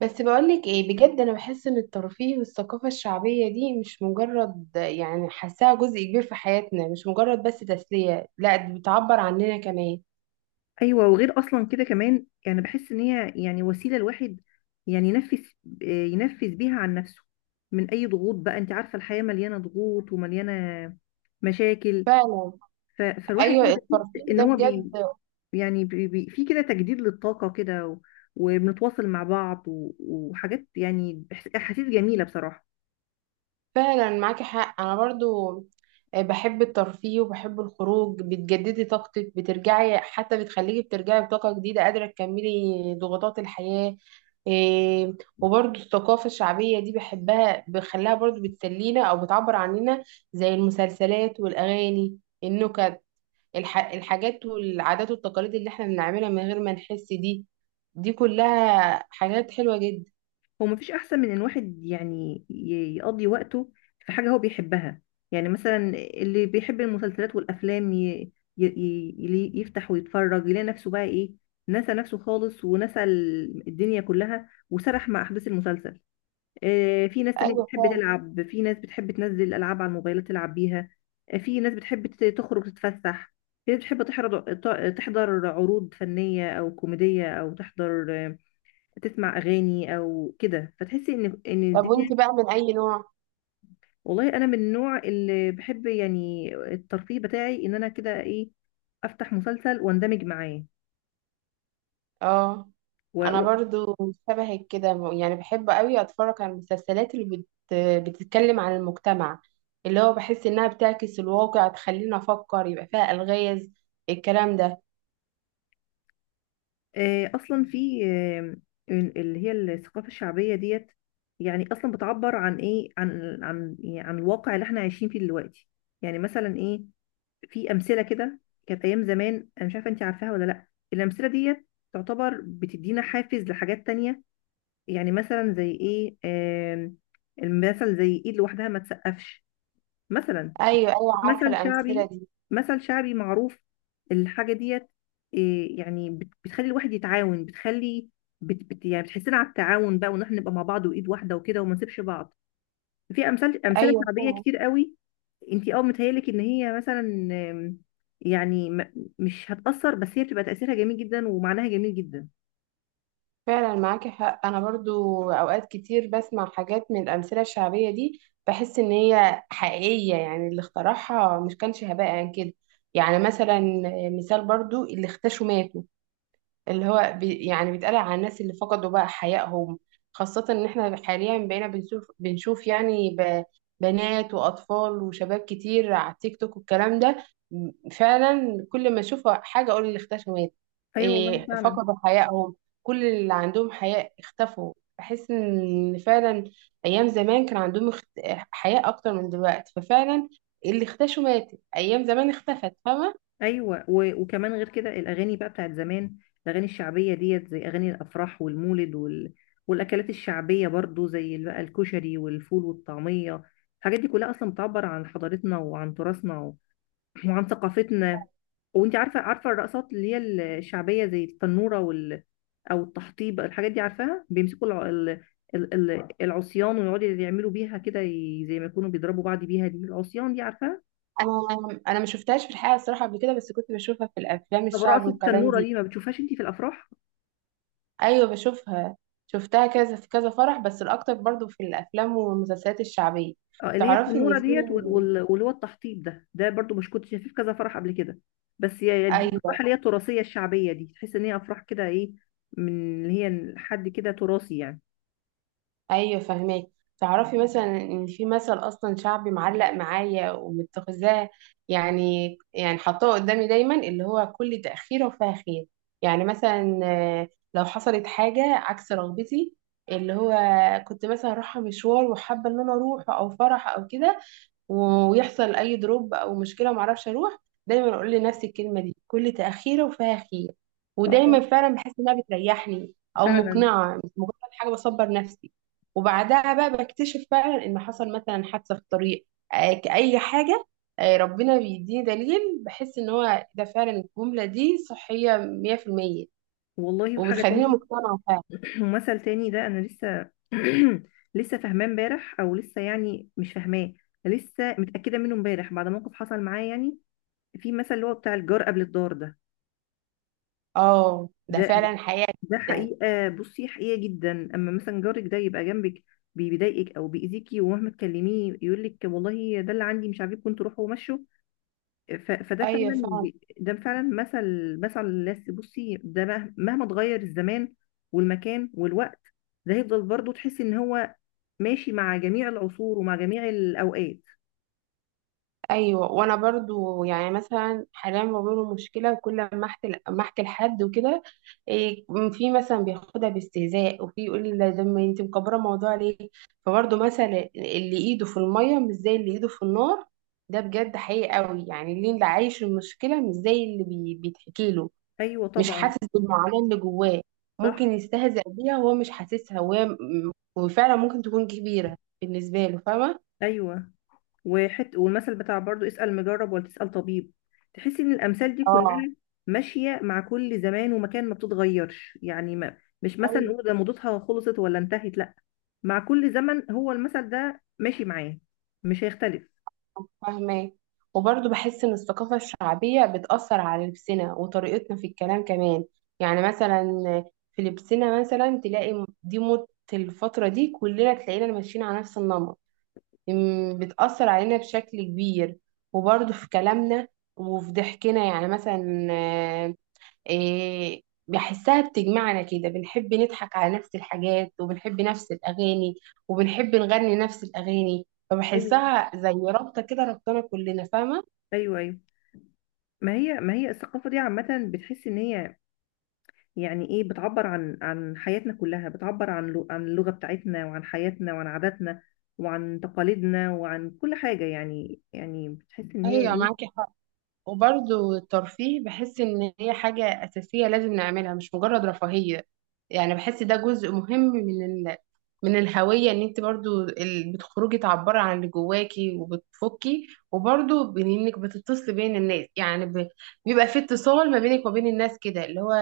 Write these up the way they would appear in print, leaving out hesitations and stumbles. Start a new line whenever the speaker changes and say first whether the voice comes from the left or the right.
right: بس بقولك ايه بجد، انا بحس ان الترفيه والثقافة الشعبية دي مش مجرد، حاساها جزء كبير في حياتنا، مش مجرد بس تسلية، لا دي بتعبر عننا كمان.
left: ايوه، وغير اصلا كده كمان يعني بحس ان هي يعني وسيله الواحد يعني ينفس بيها عن نفسه. من اي ضغوط بقى، انت عارفه الحياه مليانه ضغوط ومليانه مشاكل.
right: فعلا.
left: فالواحد
right: ايوه
left: كده بيحس
right: الترفيه
left: ان
right: ده
left: هو
right: بجد.
left: يعني في كده تجديد للطاقه كده وبنتواصل مع بعض و... وحاجات، يعني احاسيس جميله بصراحه.
right: فعلا معاكي حق، انا برضو آه، بحب الترفيه وبحب الخروج، بتجددي طاقتك، بترجعي، حتى بتخليكي بترجعي بطاقة جديدة قادرة تكملي ضغوطات الحياة. إيه. وبرضو الثقافة الشعبية دي بحبها، بخليها برضو بتسلينا او بتعبر عننا، زي المسلسلات والاغاني النكت، الحاجات والعادات والتقاليد اللي احنا بنعملها من غير ما نحس دي، دي كلها حاجات حلوة جدا.
left: هو مفيش احسن من ان واحد يعني يقضي وقته في حاجه هو بيحبها. يعني مثلا اللي بيحب المسلسلات والافلام يفتح ويتفرج، يلاقي نفسه بقى ايه، نسى نفسه خالص ونسى الدنيا كلها، وسرح مع احداث المسلسل. في ناس تانية
right: ايوه
left: بتحب
right: فعلا.
left: تلعب، في ناس بتحب تنزل العاب على الموبايلات تلعب بيها. في ناس بتحب تخرج تتفسح، في ناس بتحب تحضر عروض فنيه او كوميديه، او تحضر تسمع اغاني او كده، فتحسي ان
right: طب وانت
left: الدنيا.
right: بقى من اي نوع؟
left: والله انا من النوع اللي بحب، يعني الترفيه بتاعي ان انا كده ايه، افتح مسلسل واندمج معاه
right: اه
left: و...
right: انا
left: و...
right: برضو شبهك كده، يعني بحب قوي اتفرج على المسلسلات اللي بتتكلم عن المجتمع، اللي هو بحس انها بتعكس الواقع، تخلينا افكر، يبقى فيها الغاز الكلام ده.
left: اصلا في اللي هي الثقافه الشعبيه ديت، يعني اصلا بتعبر عن ايه، عن يعني عن الواقع اللي احنا عايشين فيه دلوقتي. يعني مثلا ايه، في امثله كده كانت ايام زمان. انا مش عارفه، انت عارفاها ولا لا؟ الامثله ديت تعتبر بتدينا حافز لحاجات تانية. يعني مثلا زي ايه؟ آم، المثل زي ايد لوحدها ما تسقفش، مثلا.
right: ايوه ايوه، عارفه
left: مثل
right: الامثله
left: شعبي،
right: دي.
left: مثل شعبي معروف. الحاجة ديت إيه، يعني بتخلي الواحد يتعاون، بتخلي بت بت يعني بتحسنا على التعاون بقى، وان احنا نبقى مع بعض وايد واحدة وكده، وما نسيبش بعض. في امثلة
right: ايوه
left: شعبية
right: فعلا.
left: كتير قوي. انتي متهيألك ان هي مثلا، آم، يعني مش هتأثر، بس هي بتبقى تأثيرها جميل جدا ومعناها جميل جدا.
right: فعلا معاكي حق، انا برضو اوقات كتير بسمع حاجات من الامثله الشعبيه دي، بحس ان هي حقيقيه، يعني اللي اخترعها مش كانش هباء عن كده. يعني مثلا، مثال برضو اللي اختشوا ماتوا، اللي هو يعني بيتقال على الناس اللي فقدوا بقى حيائهم. خاصة ان احنا حاليا بقينا بنشوف، يعني بنات واطفال وشباب كتير على التيك توك والكلام ده. فعلا كل ما اشوف حاجة اقول اللي اختفوا مات.
left: ايوه والله
right: إيه،
left: فعلا.
right: فقدوا حيائهم، كل اللي عندهم حياء اختفوا، بحس ان فعلا ايام زمان كان عندهم حياء اكتر من دلوقتي، ففعلا اللي اختشوا ماتت، ايام زمان اختفت فاهمة.
left: ايوه، وكمان غير كده الاغاني بقى بتاعت زمان، الاغاني الشعبيه ديت زي اغاني الافراح والمولد والاكلات الشعبيه برضو، زي بقى الكشري والفول والطعميه. الحاجات دي كلها اصلا بتعبر عن حضارتنا وعن تراثنا وعن ثقافتنا. وانت عارفه، الرقصات اللي هي الشعبيه زي التنوره او التحطيب، الحاجات دي عارفاها. بيمسكوا العصيان ويقعدوا يعملوا بيها كده، زي ما يكونوا بيضربوا بعض بيها، دي العصيان دي عارفاها؟
right: انا ما شفتهاش في الحقيقه الصراحه قبل كده، بس كنت بشوفها في الافلام
left: طب
right: الشعب
left: رقصه
right: والكلام
left: التنوره
right: دي.
left: دي ما بتشوفهاش انت في الافراح؟
right: ايوه بشوفها، شفتها كذا في كذا فرح، بس الاكتر برضو في الافلام والمسلسلات الشعبيه.
left: اه، اللي هي
right: تعرفي ان
left: التنوره
right: في،
left: ديت واللي هو التحطيب ده برضو مش كنت شايفاه في كذا فرح قبل كده؟ بس هي دي الافراح
right: ايوه
left: اللي هي التراثيه الشعبيه دي، تحس ان هي افراح كده ايه، من اللي هي حد كده تراثي يعني.
right: ايوه فهماك. تعرفي مثلا ان في مثل اصلا شعبي معلق معايا ومتخذاه، يعني حطاه قدامي دايما، اللي هو كل تاخير وفاه خير. يعني مثلا آه، لو حصلت حاجه عكس رغبتي، اللي هو كنت مثلا رايحه مشوار وحابه ان انا اروح او فرح او كده، ويحصل اي دروب او مشكله وما اعرفش اروح، دايما اقول لنفسي الكلمه دي، كل تاخيره وفيها خير. ودايما
left: اه
right: فعلا بحس انها بتريحني او
left: فعلا
right: مقنعه، مش مجرد حاجه بصبر نفسي. وبعدها بقى بكتشف فعلا ان حصل مثلا حادثه في الطريق، آه، كأي حاجه، آه، ربنا بيديني دليل، بحس ان هو ده فعلا. الجمله دي صحيه 100%،
left: والله. وحاجه
right: وبتخليني
left: تانية،
right: مقتنعه فعلا.
left: ومثل تاني ده انا لسه لسه فاهماه امبارح، او لسه يعني مش فاهماه، لسه متاكده منه امبارح بعد موقف حصل معايا يعني. في مثل اللي هو بتاع الجار قبل الدار
right: اه ده
left: ده ده
right: فعلا حقيقه
left: ده
right: جدا.
left: حقيقة، بصي حقيقة جدا. أما مثلا جارك ده يبقى جنبك بيضايقك أو بيأذيكي، ومهما تكلميه يقولك والله ده اللي عندي مش عاجبكم انتوا، روحوا ومشوا. فده
right: ايوه
left: فعلا،
right: فعلا.
left: ده فعلا مثل، مثل الناس. بصي ده مهما اتغير الزمان والمكان والوقت، ده هيفضل برضه تحسي إن هو ماشي مع جميع العصور ومع جميع الأوقات.
right: ايوه، وانا برضو يعني مثلا حاليا بواجه مشكله كل ما احكي، لحد وكده. إيه، في مثلا بياخدها باستهزاء، وفي يقول لي ده ما انت مكبره الموضوع ليه. فبرضو مثلا اللي ايده في الميه مش زي اللي ايده في النار، ده بجد حقيقي قوي، يعني اللي عايش المشكله مش زي اللي بيتحكي له،
left: أيوه
right: مش
left: طبعا.
right: حاسس بالمعاناه اللي جواه،
left: صح.
right: ممكن يستهزأ بيها وهو مش حاسسها، وهي وفعلا ممكن تكون كبيره بالنسبه له، فاهمه.
left: أيوه، والمثل بتاع برضو اسأل مجرب ولا تسأل طبيب. تحسي ان الامثال دي
right: اه
left: كلها ماشية مع كل زمان ومكان، ما بتتغيرش. يعني ما مش مثلا نقول ده موضتها خلصت ولا انتهت، لا، مع كل زمن هو المثل ده ماشي معاه، مش هيختلف.
right: فاهمة. وبرضه بحس إن الثقافة الشعبية بتأثر على لبسنا وطريقتنا في الكلام كمان. يعني مثلا في لبسنا مثلا تلاقي دي موضة الفترة دي، كلنا تلاقينا ماشيين على نفس النمط، أم، بتأثر علينا بشكل كبير. وبرضه في كلامنا وفي ضحكنا، يعني مثلا إيه، بحسها بتجمعنا كده، بنحب نضحك على نفس الحاجات، وبنحب نفس الأغاني، وبنحب نغني نفس الأغاني،
left: ايوه،
right: فبحسها زي رابطة كده ربطنا كلنا، فاهمة؟
left: ايوه، ايوه. ما هي الثقافة دي عامة بتحس ان هي يعني ايه، بتعبر عن حياتنا كلها، بتعبر عن عن اللغة بتاعتنا وعن حياتنا وعن عاداتنا وعن تقاليدنا وعن كل حاجة يعني، بتحس ان هي
right: أيوة
left: ايه.
right: معاكي. وبرضو الترفيه بحس إن هي حاجة أساسية لازم نعملها، مش مجرد رفاهية. يعني بحس ده جزء مهم من من الهوية، إن أنت برضو بتخرجي تعبري عن اللي جواكي وبتفكي. وبرضو إنك بتتصلي بين الناس، يعني بيبقى في اتصال ما بينك وما بين الناس، كده اللي هو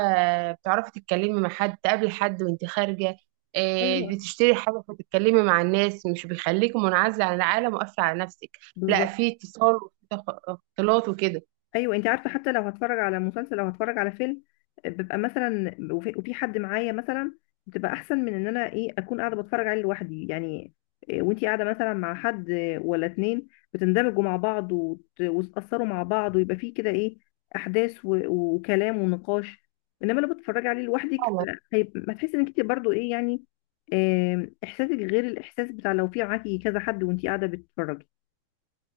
right: بتعرفي تتكلمي مع حد، تقابلي حد وأنت خارجة آه،
left: ايوه
right: بتشتري حاجة فتتكلمي مع الناس، مش بيخليكي منعزلة عن العالم وقافلة على نفسك. لا،
left: بالظبط.
right: في اتصال وفي اختلاط وكده.
left: ايوه، انت عارفه، حتى لو هتفرج على مسلسل او هتفرج على فيلم، ببقى مثلا وفي حد معايا مثلا، بتبقى احسن من ان انا ايه اكون قاعده بتفرج عليه لوحدي يعني. وانتي قاعده مثلا مع حد ولا اتنين، بتندمجوا مع بعض وتتاثروا مع بعض، ويبقى فيه كده ايه، احداث وكلام ونقاش. انما لو بتتفرجي عليه لوحدك،
right: فعلا.
left: ما تحسي انك انت برضو ايه يعني، احساسك غير الاحساس بتاع لو في معاكي كذا حد وانتي قاعده بتتفرجي.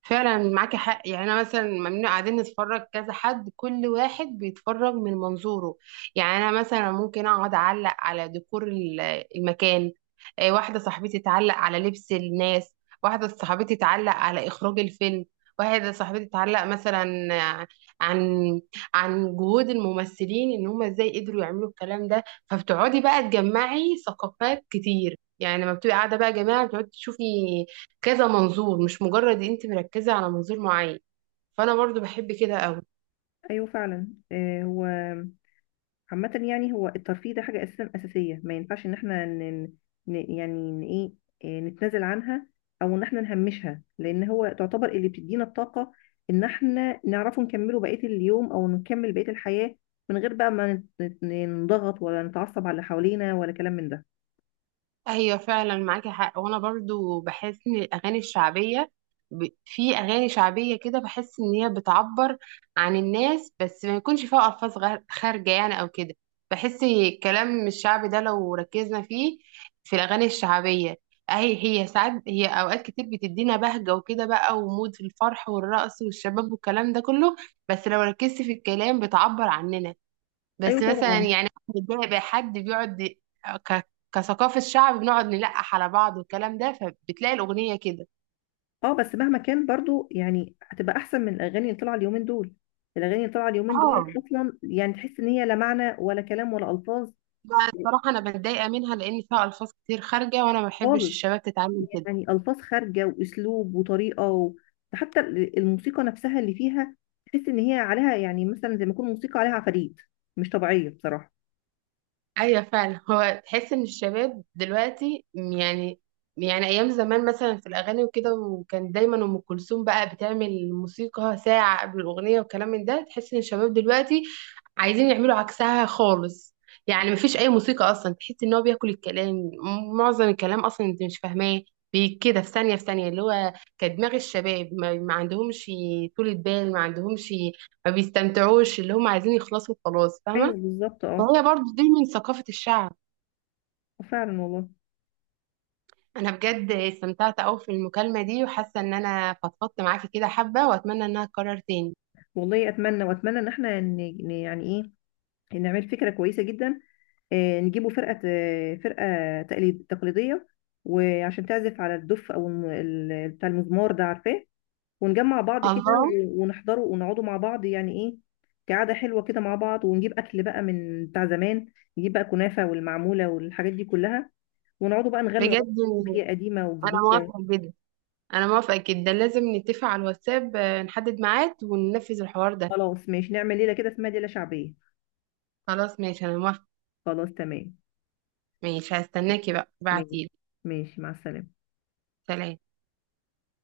right: فعلا معاكي حق، يعني انا مثلا ممنوع قاعدين نتفرج كذا حد، كل واحد بيتفرج من منظوره. يعني انا مثلا ممكن اقعد اعلق على ديكور المكان، آه، واحده صاحبتي تعلق على لبس الناس، واحده صاحبتي تعلق على اخراج الفيلم، واحده صاحبتي تعلق مثلا آه، عن عن جهود الممثلين ان هم ازاي قدروا يعملوا الكلام ده. فبتقعدي بقى تجمعي ثقافات كتير، يعني لما بتبقي قاعده بقى جماعه، بتقعدي تشوفي كذا منظور، مش مجرد انت مركزة على منظور معين. فانا برضو بحب كده قوي.
left: ايوه فعلا. هو عامة يعني، هو الترفيه ده حاجة أساسية، ما ينفعش إن إحنا يعني إن إيه إيه، نتنازل عنها، أو إن إحنا نهمشها، لأن هو تعتبر اللي بتدينا الطاقة، إن إحنا نعرفه نكمله بقية اليوم أو نكمل بقية الحياة، من غير بقى ما نضغط ولا نتعصب على اللي حوالينا، ولا كلام من ده.
right: ايوه فعلا معاكي حق، وانا برضو بحس ان الاغاني الشعبية، في اغاني شعبية كده بحس ان هي بتعبر عن الناس، بس ما يكونش فيها الفاظ خارجة يعني او كده. بحس الكلام الشعبي ده لو ركزنا فيه، في الاغاني الشعبية، اهي هي ساعات هي اوقات كتير بتدينا بهجة وكده بقى، ومود في الفرح والرقص والشباب والكلام ده كله، بس لو ركزت في الكلام بتعبر عننا.
left: أيوة
right: بس مثلا
left: طبعا.
right: يعني أنا بتضايق بقى حد بيقعد كثقافة شعب بنقعد نلقح على بعض والكلام ده، فبتلاقي الأغنية كده.
left: أه، بس مهما كان برضو يعني هتبقى أحسن من الأغاني اللي طالعة اليومين دول. الأغاني اللي طالعة اليومين دول
right: اه
left: أصلا يعني، تحس إن هي لا معنى ولا كلام ولا ألفاظ
right: لا الصراحة أنا بتضايق منها لأن فيها ألفاظ كتير خارجة، وأنا ما بحبش
left: خالص.
right: الشباب تتعامل كده.
left: يعني ألفاظ خارجة وأسلوب وطريقة حتى الموسيقى نفسها اللي فيها، تحس إن هي عليها يعني مثلا زي ما يكون موسيقى عليها عفاريت، مش طبيعية بصراحة.
right: ايوه فعلا، هو تحس ان الشباب دلوقتي يعني، يعني ايام زمان مثلا في الاغاني وكده، وكان دايما ام كلثوم بقى بتعمل موسيقى ساعه قبل الاغنيه وكلام من ده، تحس ان الشباب دلوقتي عايزين يعملوا عكسها خالص. يعني مفيش اي موسيقى اصلا، تحس ان هو بياكل الكلام، معظم الكلام اصلا انت مش فاهماه، كده في ثانيه في ثانيه، اللي هو كدماغ الشباب ما عندهمش طولة بال، ما عندهمش، ما بيستمتعوش، اللي هم عايزين يخلصوا خلاص
left: أيوه
right: فاهمه.
left: بالظبط. أه
right: وهي برضو دي من ثقافة الشعب.
left: فعلا والله.
right: أنا بجد استمتعت أوي في المكالمة دي، وحاسة إن أنا فضفضت معاكي كده حبة، وأتمنى إنها تتكرر تاني.
left: والله أتمنى، وأتمنى إن إحنا يعني إيه، نعمل فكرة كويسة جدا. نجيبوا فرقة، فرقة تقليدية، وعشان تعزف على الدف أو بتاع المزمار ده، عارفاه؟ ونجمع بعض كده
right: الله.
left: ونحضره ونقعدوا مع بعض، يعني ايه، كعادة حلوة كده مع بعض، ونجيب أكل بقى من بتاع زمان، نجيب بقى كنافة والمعمولة والحاجات دي كلها، ونقعدوا بقى نغنوا أغاني
right: بجد
left: شعبية قديمة
right: أنا
left: وجديدة.
right: موافقة جدا. أنا موافقة جدا، لازم نتفق على الواتساب آه، نحدد ميعاد وننفذ الحوار ده.
left: خلاص ماشي، نعمل ليلة كده اسمها ليلة شعبية.
right: خلاص ماشي أنا موافقة.
left: خلاص تمام.
right: ماشي هستناكي بقى
left: ماشي،
right: ابعتيلي.
left: ماشي مع السلامة.
right: سلام.